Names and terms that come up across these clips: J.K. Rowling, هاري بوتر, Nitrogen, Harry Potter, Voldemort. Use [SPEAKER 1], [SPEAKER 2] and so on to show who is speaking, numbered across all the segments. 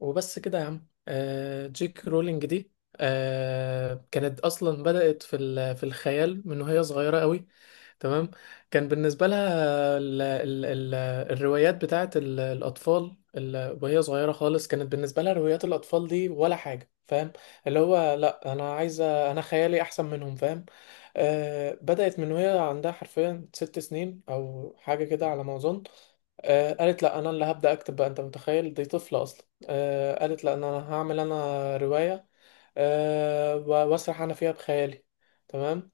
[SPEAKER 1] وبس كده يا عم جيك رولينج دي كانت اصلا بدأت في الخيال من وهي صغيرة قوي. تمام. كان بالنسبة لها ال ال ال الروايات بتاعت الأطفال وهي صغيرة خالص، كانت بالنسبة لها روايات الأطفال دي ولا حاجة، فاهم؟ اللي هو لا، أنا عايزة، خيالي أحسن منهم، فاهم؟ آه، بدأت من وهي عندها حرفيا ست سنين أو حاجة كده على ما أظن. آه، قالت لا، أنا اللي هبدأ أكتب بقى، أنت متخيل؟ دي طفلة أصلا. آه، قالت لأن أنا هعمل رواية. آه، وأسرح أنا فيها بخيالي. تمام.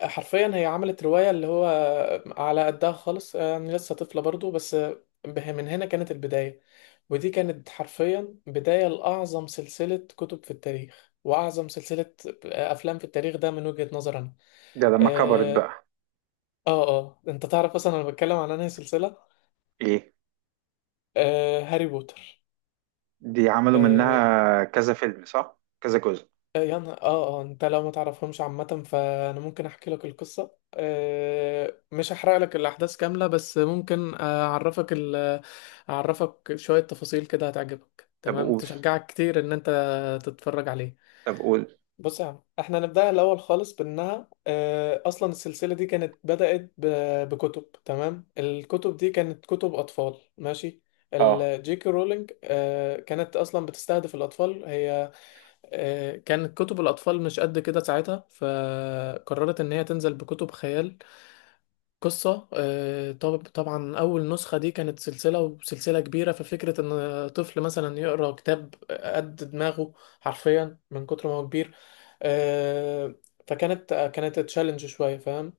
[SPEAKER 1] حرفيا هي عملت رواية اللي هو على قدها خالص. أنا لسه طفلة برضو بس، من هنا كانت البداية. ودي كانت حرفيا بداية لأعظم سلسلة كتب في التاريخ، وأعظم سلسلة أفلام في التاريخ، ده من وجهة نظري أنا.
[SPEAKER 2] ده لما كبرت
[SPEAKER 1] آه.
[SPEAKER 2] بقى
[SPEAKER 1] أنت تعرف أصلا أنا بتكلم عن أنهي سلسلة؟
[SPEAKER 2] ايه؟
[SPEAKER 1] آه، هاري بوتر.
[SPEAKER 2] دي عملوا
[SPEAKER 1] آه.
[SPEAKER 2] منها كذا فيلم صح، كذا جزء؟
[SPEAKER 1] يا نهار. اه انت لو ما تعرفهمش عامة، فانا ممكن احكي لك القصة. مش هحرق لك الاحداث كاملة بس ممكن اعرفك اعرفك شوية تفاصيل كده، هتعجبك،
[SPEAKER 2] طب
[SPEAKER 1] تمام،
[SPEAKER 2] قول.
[SPEAKER 1] تشجعك كتير ان انت تتفرج عليه.
[SPEAKER 2] طب قول.
[SPEAKER 1] بص يا عم، احنا نبدأها الاول خالص بانها اصلا السلسلة دي كانت بدأت بكتب. تمام، الكتب دي كانت كتب اطفال، ماشي.
[SPEAKER 2] اه
[SPEAKER 1] الجي كي رولينج كانت اصلا بتستهدف الاطفال هي. كانت كتب الأطفال مش قد كده ساعتها، فقررت إن هي تنزل بكتب خيال، قصة. طبعا أول نسخة دي كانت سلسلة، وسلسلة كبيرة، ففكرة إن طفل مثلا يقرأ كتاب قد دماغه حرفيا من كتر ما هو كبير، آه، فكانت كانت تشالنج شوية، فاهم؟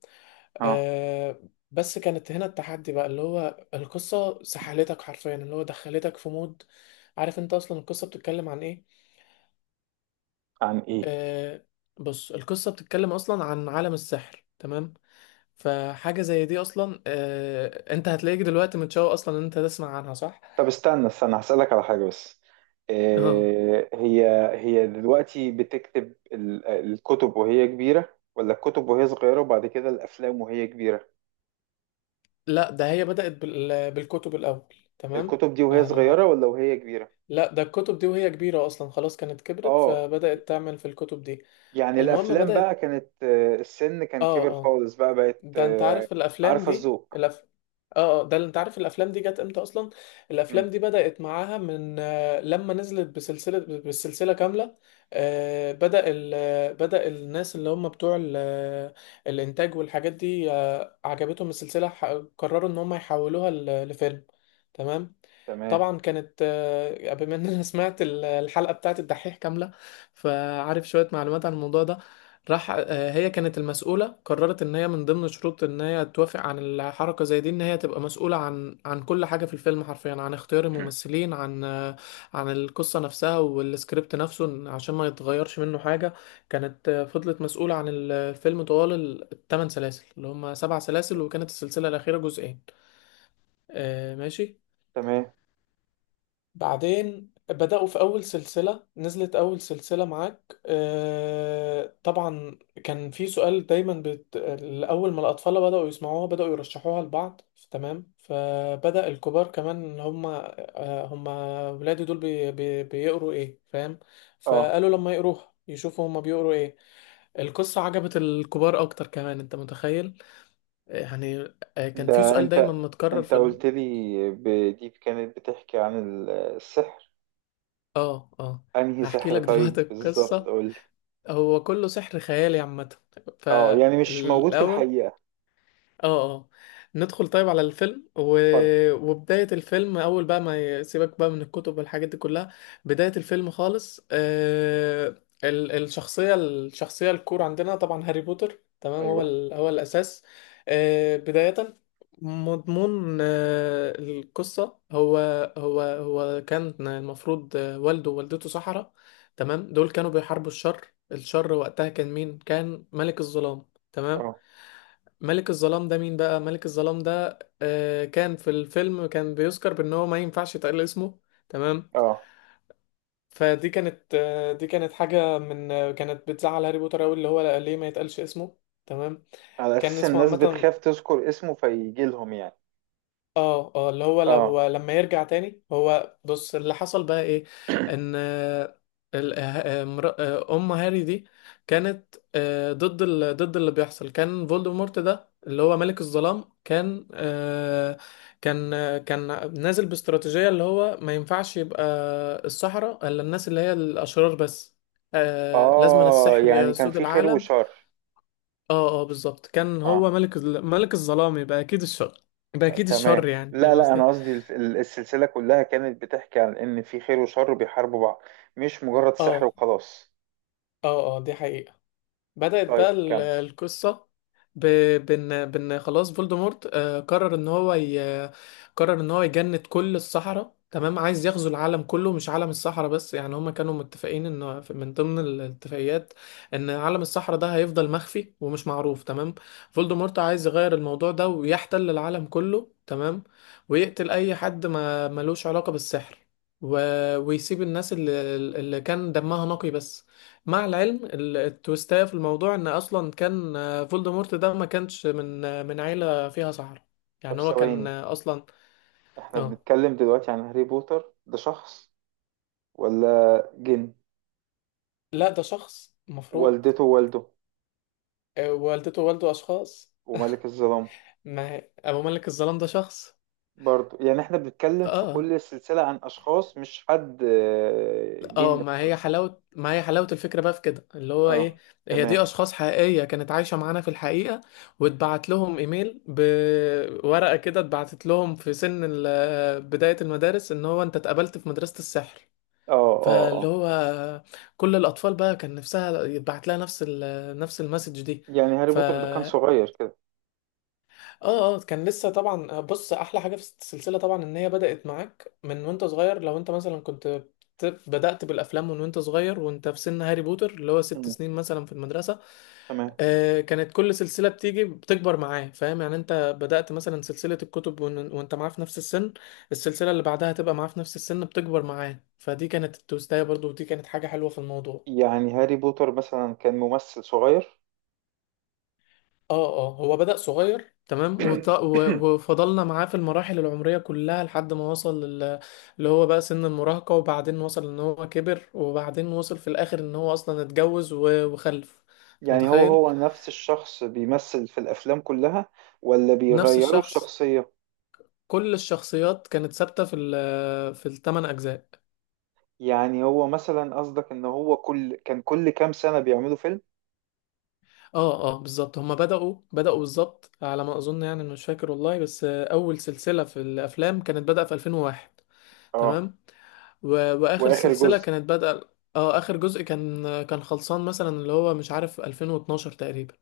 [SPEAKER 2] اه.
[SPEAKER 1] آه، بس كانت هنا التحدي بقى، اللي هو القصة سحلتك حرفيا، اللي هو دخلتك في مود. عارف انت اصلا القصة بتتكلم عن ايه؟
[SPEAKER 2] عن ايه؟
[SPEAKER 1] آه. بص، القصة بتتكلم أصلا عن عالم السحر، تمام. فحاجة زي دي أصلا، آه، أنت هتلاقيك دلوقتي متشوق أصلا إن أنت تسمع عنها، صح؟
[SPEAKER 2] طب استنى استنى، هسألك على حاجة بس.
[SPEAKER 1] اه.
[SPEAKER 2] إيه هي؟ هي دلوقتي بتكتب الكتب وهي كبيرة ولا الكتب وهي صغيرة وبعد كده الأفلام وهي كبيرة؟
[SPEAKER 1] لا، ده هي بدأت بالكتب الأول. تمام.
[SPEAKER 2] الكتب دي وهي صغيرة
[SPEAKER 1] أنا.
[SPEAKER 2] ولا وهي كبيرة؟
[SPEAKER 1] لا، ده الكتب دي وهي كبيرة أصلا، خلاص كانت كبرت
[SPEAKER 2] اه.
[SPEAKER 1] فبدأت تعمل في الكتب دي.
[SPEAKER 2] يعني
[SPEAKER 1] المهم
[SPEAKER 2] الأفلام بقى
[SPEAKER 1] بدأت.
[SPEAKER 2] كانت السن كان
[SPEAKER 1] اه
[SPEAKER 2] كبر
[SPEAKER 1] اه
[SPEAKER 2] خالص بقى بقت
[SPEAKER 1] ده انت عارف الافلام
[SPEAKER 2] عارفة
[SPEAKER 1] دي
[SPEAKER 2] الذوق.
[SPEAKER 1] الأف... اه اه ده اللي انت عارف الافلام دي جت امتى اصلا؟
[SPEAKER 2] مم،
[SPEAKER 1] الافلام دي بدأت معاها من لما نزلت بالسلسلة كاملة. بدأ ال... آه، بدأ الناس اللي هم بتوع ال... آه، الانتاج والحاجات دي، عجبتهم السلسلة، قرروا ان هم يحولوها لفيلم. تمام.
[SPEAKER 2] تمام.
[SPEAKER 1] طبعا كانت، بما ان انا سمعت الحلقة بتاعت الدحيح كاملة، فعارف شوية معلومات عن الموضوع ده. راح، هي كانت المسؤولة، قررت ان هي من ضمن شروط ان هي توافق عن الحركة زي دي ان هي تبقى مسؤولة عن كل حاجة في الفيلم حرفيا، عن اختيار الممثلين، عن عن القصة نفسها والسكريبت نفسه، عشان ما يتغيرش منه حاجة. كانت فضلت مسؤولة عن الفيلم طوال الثمان سلاسل، اللي هم سبع سلاسل، وكانت السلسلة الأخيرة جزئين. ماشي.
[SPEAKER 2] تمام.
[SPEAKER 1] بعدين بدأوا في أول سلسلة نزلت، أول سلسلة معاك. طبعا كان في سؤال دايما أول ما الأطفال بدأوا يسمعوها بدأوا يرشحوها لبعض، تمام. فبدأ الكبار كمان إن هما، هما ولادي دول بيقروا إيه، فاهم؟
[SPEAKER 2] اه.
[SPEAKER 1] فقالوا لما يقروها يشوفوا هما بيقروا إيه. القصة عجبت الكبار أكتر كمان، أنت متخيل؟ يعني، كان في
[SPEAKER 2] ده
[SPEAKER 1] سؤال دايما
[SPEAKER 2] انت
[SPEAKER 1] متكرر
[SPEAKER 2] انت
[SPEAKER 1] في ال...
[SPEAKER 2] قلت لي دي كانت بتحكي عن السحر.
[SPEAKER 1] آه آه
[SPEAKER 2] انهي
[SPEAKER 1] هحكي
[SPEAKER 2] سحر
[SPEAKER 1] لك
[SPEAKER 2] طيب
[SPEAKER 1] دلوقتي
[SPEAKER 2] بالظبط،
[SPEAKER 1] القصة.
[SPEAKER 2] قول لي.
[SPEAKER 1] هو كله سحر خيالي عامة.
[SPEAKER 2] اه، يعني مش موجود في
[SPEAKER 1] فالأول.
[SPEAKER 2] الحقيقة؟
[SPEAKER 1] اه. اه. ندخل طيب على الفيلم
[SPEAKER 2] اتفضل.
[SPEAKER 1] وبداية الفيلم، أول بقى ما يسيبك بقى من الكتب والحاجات دي كلها. بداية الفيلم خالص الشخصية الكور عندنا طبعا هاري بوتر، تمام، هو
[SPEAKER 2] ايوه.
[SPEAKER 1] هو الأساس. بداية مضمون القصة، هو كان المفروض والده ووالدته سحرة، تمام. دول كانوا بيحاربوا الشر. وقتها كان مين؟ كان ملك الظلام. تمام.
[SPEAKER 2] اه
[SPEAKER 1] ملك الظلام ده مين بقى؟ ملك الظلام ده آه، كان في الفيلم كان بيذكر بان هو ما ينفعش يتقال اسمه، تمام.
[SPEAKER 2] اه.
[SPEAKER 1] فدي كانت آه دي كانت حاجة من آه، كانت بتزعل هاري بوتر قوي، اللي هو ليه ما يتقالش اسمه، تمام.
[SPEAKER 2] على
[SPEAKER 1] كان
[SPEAKER 2] اساس
[SPEAKER 1] اسمه
[SPEAKER 2] الناس
[SPEAKER 1] عامة.
[SPEAKER 2] بتخاف تذكر اسمه فيجي لهم يعني.
[SPEAKER 1] اه اللي هو
[SPEAKER 2] اه
[SPEAKER 1] لما يرجع تاني. هو بص، اللي حصل بقى ايه، ان ام هاري دي كانت ضد ضد اللي بيحصل. كان فولدمورت ده اللي هو ملك الظلام، كان كان نازل باستراتيجية اللي هو ما ينفعش يبقى السحرة الا الناس اللي هي الاشرار بس، لازم
[SPEAKER 2] اه،
[SPEAKER 1] السحر
[SPEAKER 2] يعني كان
[SPEAKER 1] يسود
[SPEAKER 2] في خير
[SPEAKER 1] العالم.
[SPEAKER 2] وشر.
[SPEAKER 1] اه بالظبط، كان
[SPEAKER 2] اه
[SPEAKER 1] هو ملك ملك الظلام يبقى اكيد الشر،
[SPEAKER 2] تمام،
[SPEAKER 1] يعني
[SPEAKER 2] لا
[SPEAKER 1] فاهم
[SPEAKER 2] لا
[SPEAKER 1] قصدي؟
[SPEAKER 2] انا قصدي السلسلة كلها كانت بتحكي عن ان في خير وشر بيحاربوا بعض، مش مجرد سحر
[SPEAKER 1] اه.
[SPEAKER 2] وخلاص.
[SPEAKER 1] اه دي حقيقة. بدأت بقى
[SPEAKER 2] طيب كمل.
[SPEAKER 1] القصة ب... بن... بن خلاص. فولدمورت آه، قرر ان هو قرر ان هو يجند كل الصحراء. تمام، عايز يغزو العالم كله، مش عالم الصحراء بس، يعني هما كانوا متفقين ان من ضمن الاتفاقيات ان عالم الصحراء ده هيفضل مخفي ومش معروف، تمام. فولدمورت عايز يغير الموضوع ده ويحتل العالم كله، تمام. ويقتل اي حد ما ملوش علاقة بالسحر، و... ويسيب الناس اللي كان دمها نقي بس. مع العلم التويستاية في الموضوع ان اصلا كان فولدمورت ده ما كانش من من عيلة فيها سحرة،
[SPEAKER 2] طب
[SPEAKER 1] يعني هو كان
[SPEAKER 2] ثواني،
[SPEAKER 1] اصلا.
[SPEAKER 2] احنا
[SPEAKER 1] اه.
[SPEAKER 2] بنتكلم دلوقتي عن هاري بوتر، ده شخص ولا جن؟
[SPEAKER 1] لا، ده شخص مفروض.
[SPEAKER 2] والدته ووالده؟
[SPEAKER 1] والدته ووالده اشخاص.
[SPEAKER 2] وملك الظلام؟
[SPEAKER 1] ما هي... ابو ملك الظلام ده شخص.
[SPEAKER 2] برضو يعني احنا بنتكلم في
[SPEAKER 1] اه.
[SPEAKER 2] كل السلسلة عن اشخاص، مش حد جن.
[SPEAKER 1] ما هي حلاوة، الفكرة بقى في كده اللي هو
[SPEAKER 2] اه
[SPEAKER 1] ايه. هي دي
[SPEAKER 2] تمام.
[SPEAKER 1] اشخاص حقيقية كانت عايشة معانا في الحقيقة، واتبعت لهم ايميل بورقة كده، اتبعتت لهم في سن بداية المدارس، ان هو انت اتقبلت في مدرسة السحر.
[SPEAKER 2] اه اه.
[SPEAKER 1] فاللي
[SPEAKER 2] اه،
[SPEAKER 1] هو كل الاطفال بقى كان نفسها يتبعت لها نفس المسج دي.
[SPEAKER 2] يعني هاري
[SPEAKER 1] ف
[SPEAKER 2] بوتر ده كان صغير كده؟
[SPEAKER 1] اه. كان لسه طبعا. بص، احلى حاجه في السلسله طبعا ان هي بدات معاك من وانت صغير. لو انت مثلا كنت بدات بالافلام من وانت صغير، وانت في سن هاري بوتر اللي هو ست
[SPEAKER 2] مم،
[SPEAKER 1] سنين مثلا في المدرسه.
[SPEAKER 2] تمام.
[SPEAKER 1] آه، كانت كل سلسله بتيجي بتكبر معاه، فاهم؟ يعني انت بدات مثلا سلسله الكتب وانت معاه في نفس السن، السلسله اللي بعدها هتبقى معاه في نفس السن، بتكبر معاه. فدي كانت التوستايه برضو، ودي كانت حاجه حلوه في الموضوع.
[SPEAKER 2] يعني هاري بوتر مثلا كان ممثل صغير؟
[SPEAKER 1] اه هو بدأ صغير، تمام، وفضلنا معاه في المراحل العمرية كلها لحد ما وصل اللي هو بقى سن المراهقة، وبعدين وصل ان هو كبر، وبعدين وصل في الاخر ان هو اصلا اتجوز وخلف، انت
[SPEAKER 2] يعني هو
[SPEAKER 1] متخيل؟
[SPEAKER 2] هو نفس الشخص بيمثل في الافلام كلها ولا
[SPEAKER 1] نفس
[SPEAKER 2] بيغيروا
[SPEAKER 1] الشخص.
[SPEAKER 2] الشخصية؟
[SPEAKER 1] كل الشخصيات كانت ثابتة في في الثمان اجزاء.
[SPEAKER 2] يعني هو مثلا قصدك ان هو كل كام سنة بيعملوا فيلم؟
[SPEAKER 1] اه بالظبط. هما بدأوا بالظبط على ما اظن، يعني مش فاكر والله، بس اول سلسلة في الافلام كانت بدأ في 2001،
[SPEAKER 2] اه.
[SPEAKER 1] تمام. و... واخر
[SPEAKER 2] واخر
[SPEAKER 1] سلسلة
[SPEAKER 2] جزء؟
[SPEAKER 1] كانت بادئة، اه، اخر جزء كان خلصان مثلا اللي هو مش عارف 2012 تقريبا.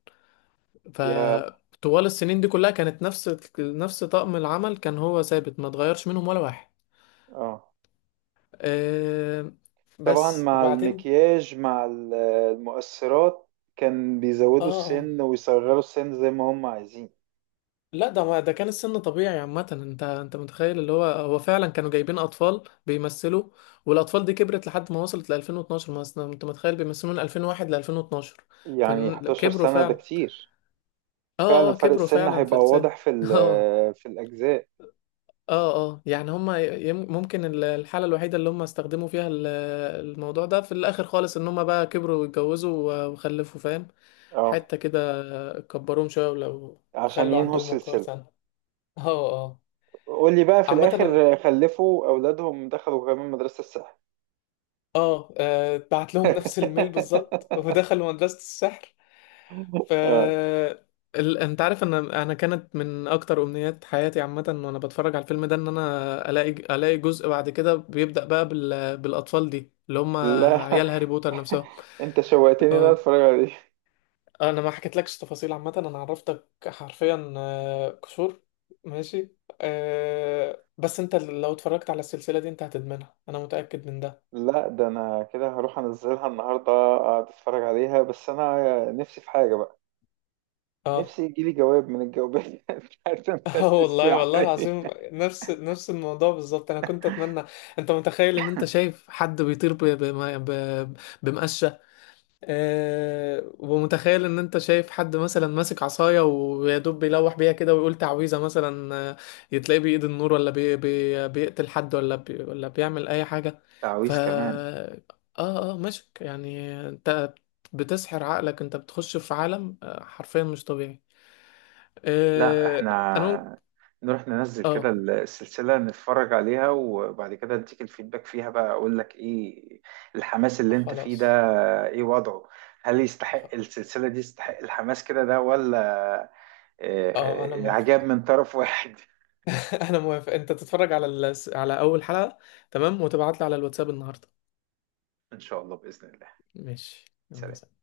[SPEAKER 2] يا.
[SPEAKER 1] فطوال السنين دي كلها كانت نفس طقم العمل كان هو ثابت، ما اتغيرش منهم ولا واحد.
[SPEAKER 2] اه
[SPEAKER 1] أه...
[SPEAKER 2] طبعا،
[SPEAKER 1] بس
[SPEAKER 2] مع
[SPEAKER 1] وبعدين.
[SPEAKER 2] المكياج مع المؤثرات كان
[SPEAKER 1] اه
[SPEAKER 2] بيزودوا
[SPEAKER 1] اه
[SPEAKER 2] السن ويصغروا السن زي ما هم عايزين.
[SPEAKER 1] لا، ده ما ده كان السن طبيعي عامة. انت متخيل اللي هو هو فعلا كانوا جايبين اطفال بيمثلوا، والاطفال دي كبرت لحد ما وصلت ل 2012. ما أصل انت متخيل بيمثلوا من 2001 ل 2012،
[SPEAKER 2] يعني 11
[SPEAKER 1] فكبروا
[SPEAKER 2] سنة ده
[SPEAKER 1] فعلا.
[SPEAKER 2] كتير. فعلا
[SPEAKER 1] اه
[SPEAKER 2] فرق
[SPEAKER 1] كبروا
[SPEAKER 2] السن
[SPEAKER 1] فعلا في
[SPEAKER 2] هيبقى
[SPEAKER 1] السن
[SPEAKER 2] واضح في
[SPEAKER 1] اه.
[SPEAKER 2] في الأجزاء.
[SPEAKER 1] اه يعني هما ممكن الحالة الوحيدة اللي هما استخدموا فيها الموضوع ده في الآخر خالص، ان هما بقى كبروا واتجوزوا وخلفوا، فاهم؟
[SPEAKER 2] اه،
[SPEAKER 1] حتة كده كبروهم شوية ولو
[SPEAKER 2] عشان
[SPEAKER 1] خلوا
[SPEAKER 2] ينهوا
[SPEAKER 1] عندهم وقار
[SPEAKER 2] السلسلة.
[SPEAKER 1] سنة. اه. اه.
[SPEAKER 2] قول لي بقى في
[SPEAKER 1] عامة
[SPEAKER 2] الآخر خلفوا أولادهم دخلوا كمان مدرسة السحر؟
[SPEAKER 1] اه، بعت لهم نفس الميل بالظبط ودخلوا مدرسة السحر. ف
[SPEAKER 2] اه
[SPEAKER 1] انت عارف ان انا كانت من اكتر امنيات حياتي عامة وانا بتفرج على الفيلم ده ان انا الاقي جزء بعد كده بيبدأ بقى بالاطفال دي اللي هم
[SPEAKER 2] لا،
[SPEAKER 1] عيال هاري بوتر نفسهم.
[SPEAKER 2] انت شوقتني ان انا
[SPEAKER 1] اه،
[SPEAKER 2] اتفرج عليه.
[SPEAKER 1] انا ما حكيتلكش تفاصيل عامة، انا عرفتك حرفيا قشور، ماشي. أه بس انت لو اتفرجت على السلسلة دي انت هتدمنها، انا متأكد من ده.
[SPEAKER 2] لا ده انا كده هروح انزلها النهارده اقعد اتفرج عليها، بس انا نفسي في حاجه بقى.
[SPEAKER 1] اه.
[SPEAKER 2] نفسي يجيلي جواب من الجوابات بتاعت
[SPEAKER 1] اه
[SPEAKER 2] مدرسه
[SPEAKER 1] والله، والله
[SPEAKER 2] السحر دي.
[SPEAKER 1] العظيم نفس الموضوع بالظبط، انا كنت اتمنى. انت متخيل ان انت شايف حد بيطير ب... بمقشه، ومتخيل ان انت شايف حد مثلا ماسك عصايه ويا دوب بيلوح بيها كده ويقول تعويذه مثلا، يتلاقيه بايد النور، ولا بيقتل حد، ولا ولا بيعمل اي حاجه. ف
[SPEAKER 2] تعويذ كمان؟
[SPEAKER 1] اه. اه مشك، يعني انت بتسحر عقلك، انت بتخش في عالم حرفيا مش طبيعي.
[SPEAKER 2] لا
[SPEAKER 1] أه... انا ممكن...
[SPEAKER 2] احنا نروح ننزل كده
[SPEAKER 1] اه
[SPEAKER 2] السلسله نتفرج عليها وبعد كده اديك الفيدباك فيها بقى، اقول لك ايه الحماس اللي انت فيه ده.
[SPEAKER 1] خلاص.
[SPEAKER 2] ايه وضعه؟ هل يستحق
[SPEAKER 1] خ-
[SPEAKER 2] السلسله دي يستحق الحماس كده ده ولا آه،
[SPEAKER 1] اه انا
[SPEAKER 2] آه،
[SPEAKER 1] موافق
[SPEAKER 2] عجاب من طرف واحد.
[SPEAKER 1] انا موافق، انت تتفرج على على اول حلقة، تمام، وتبعت لي على الواتساب النهاردة.
[SPEAKER 2] إن شاء الله بإذن الله.
[SPEAKER 1] ماشي، يلا
[SPEAKER 2] سلام.
[SPEAKER 1] سلام.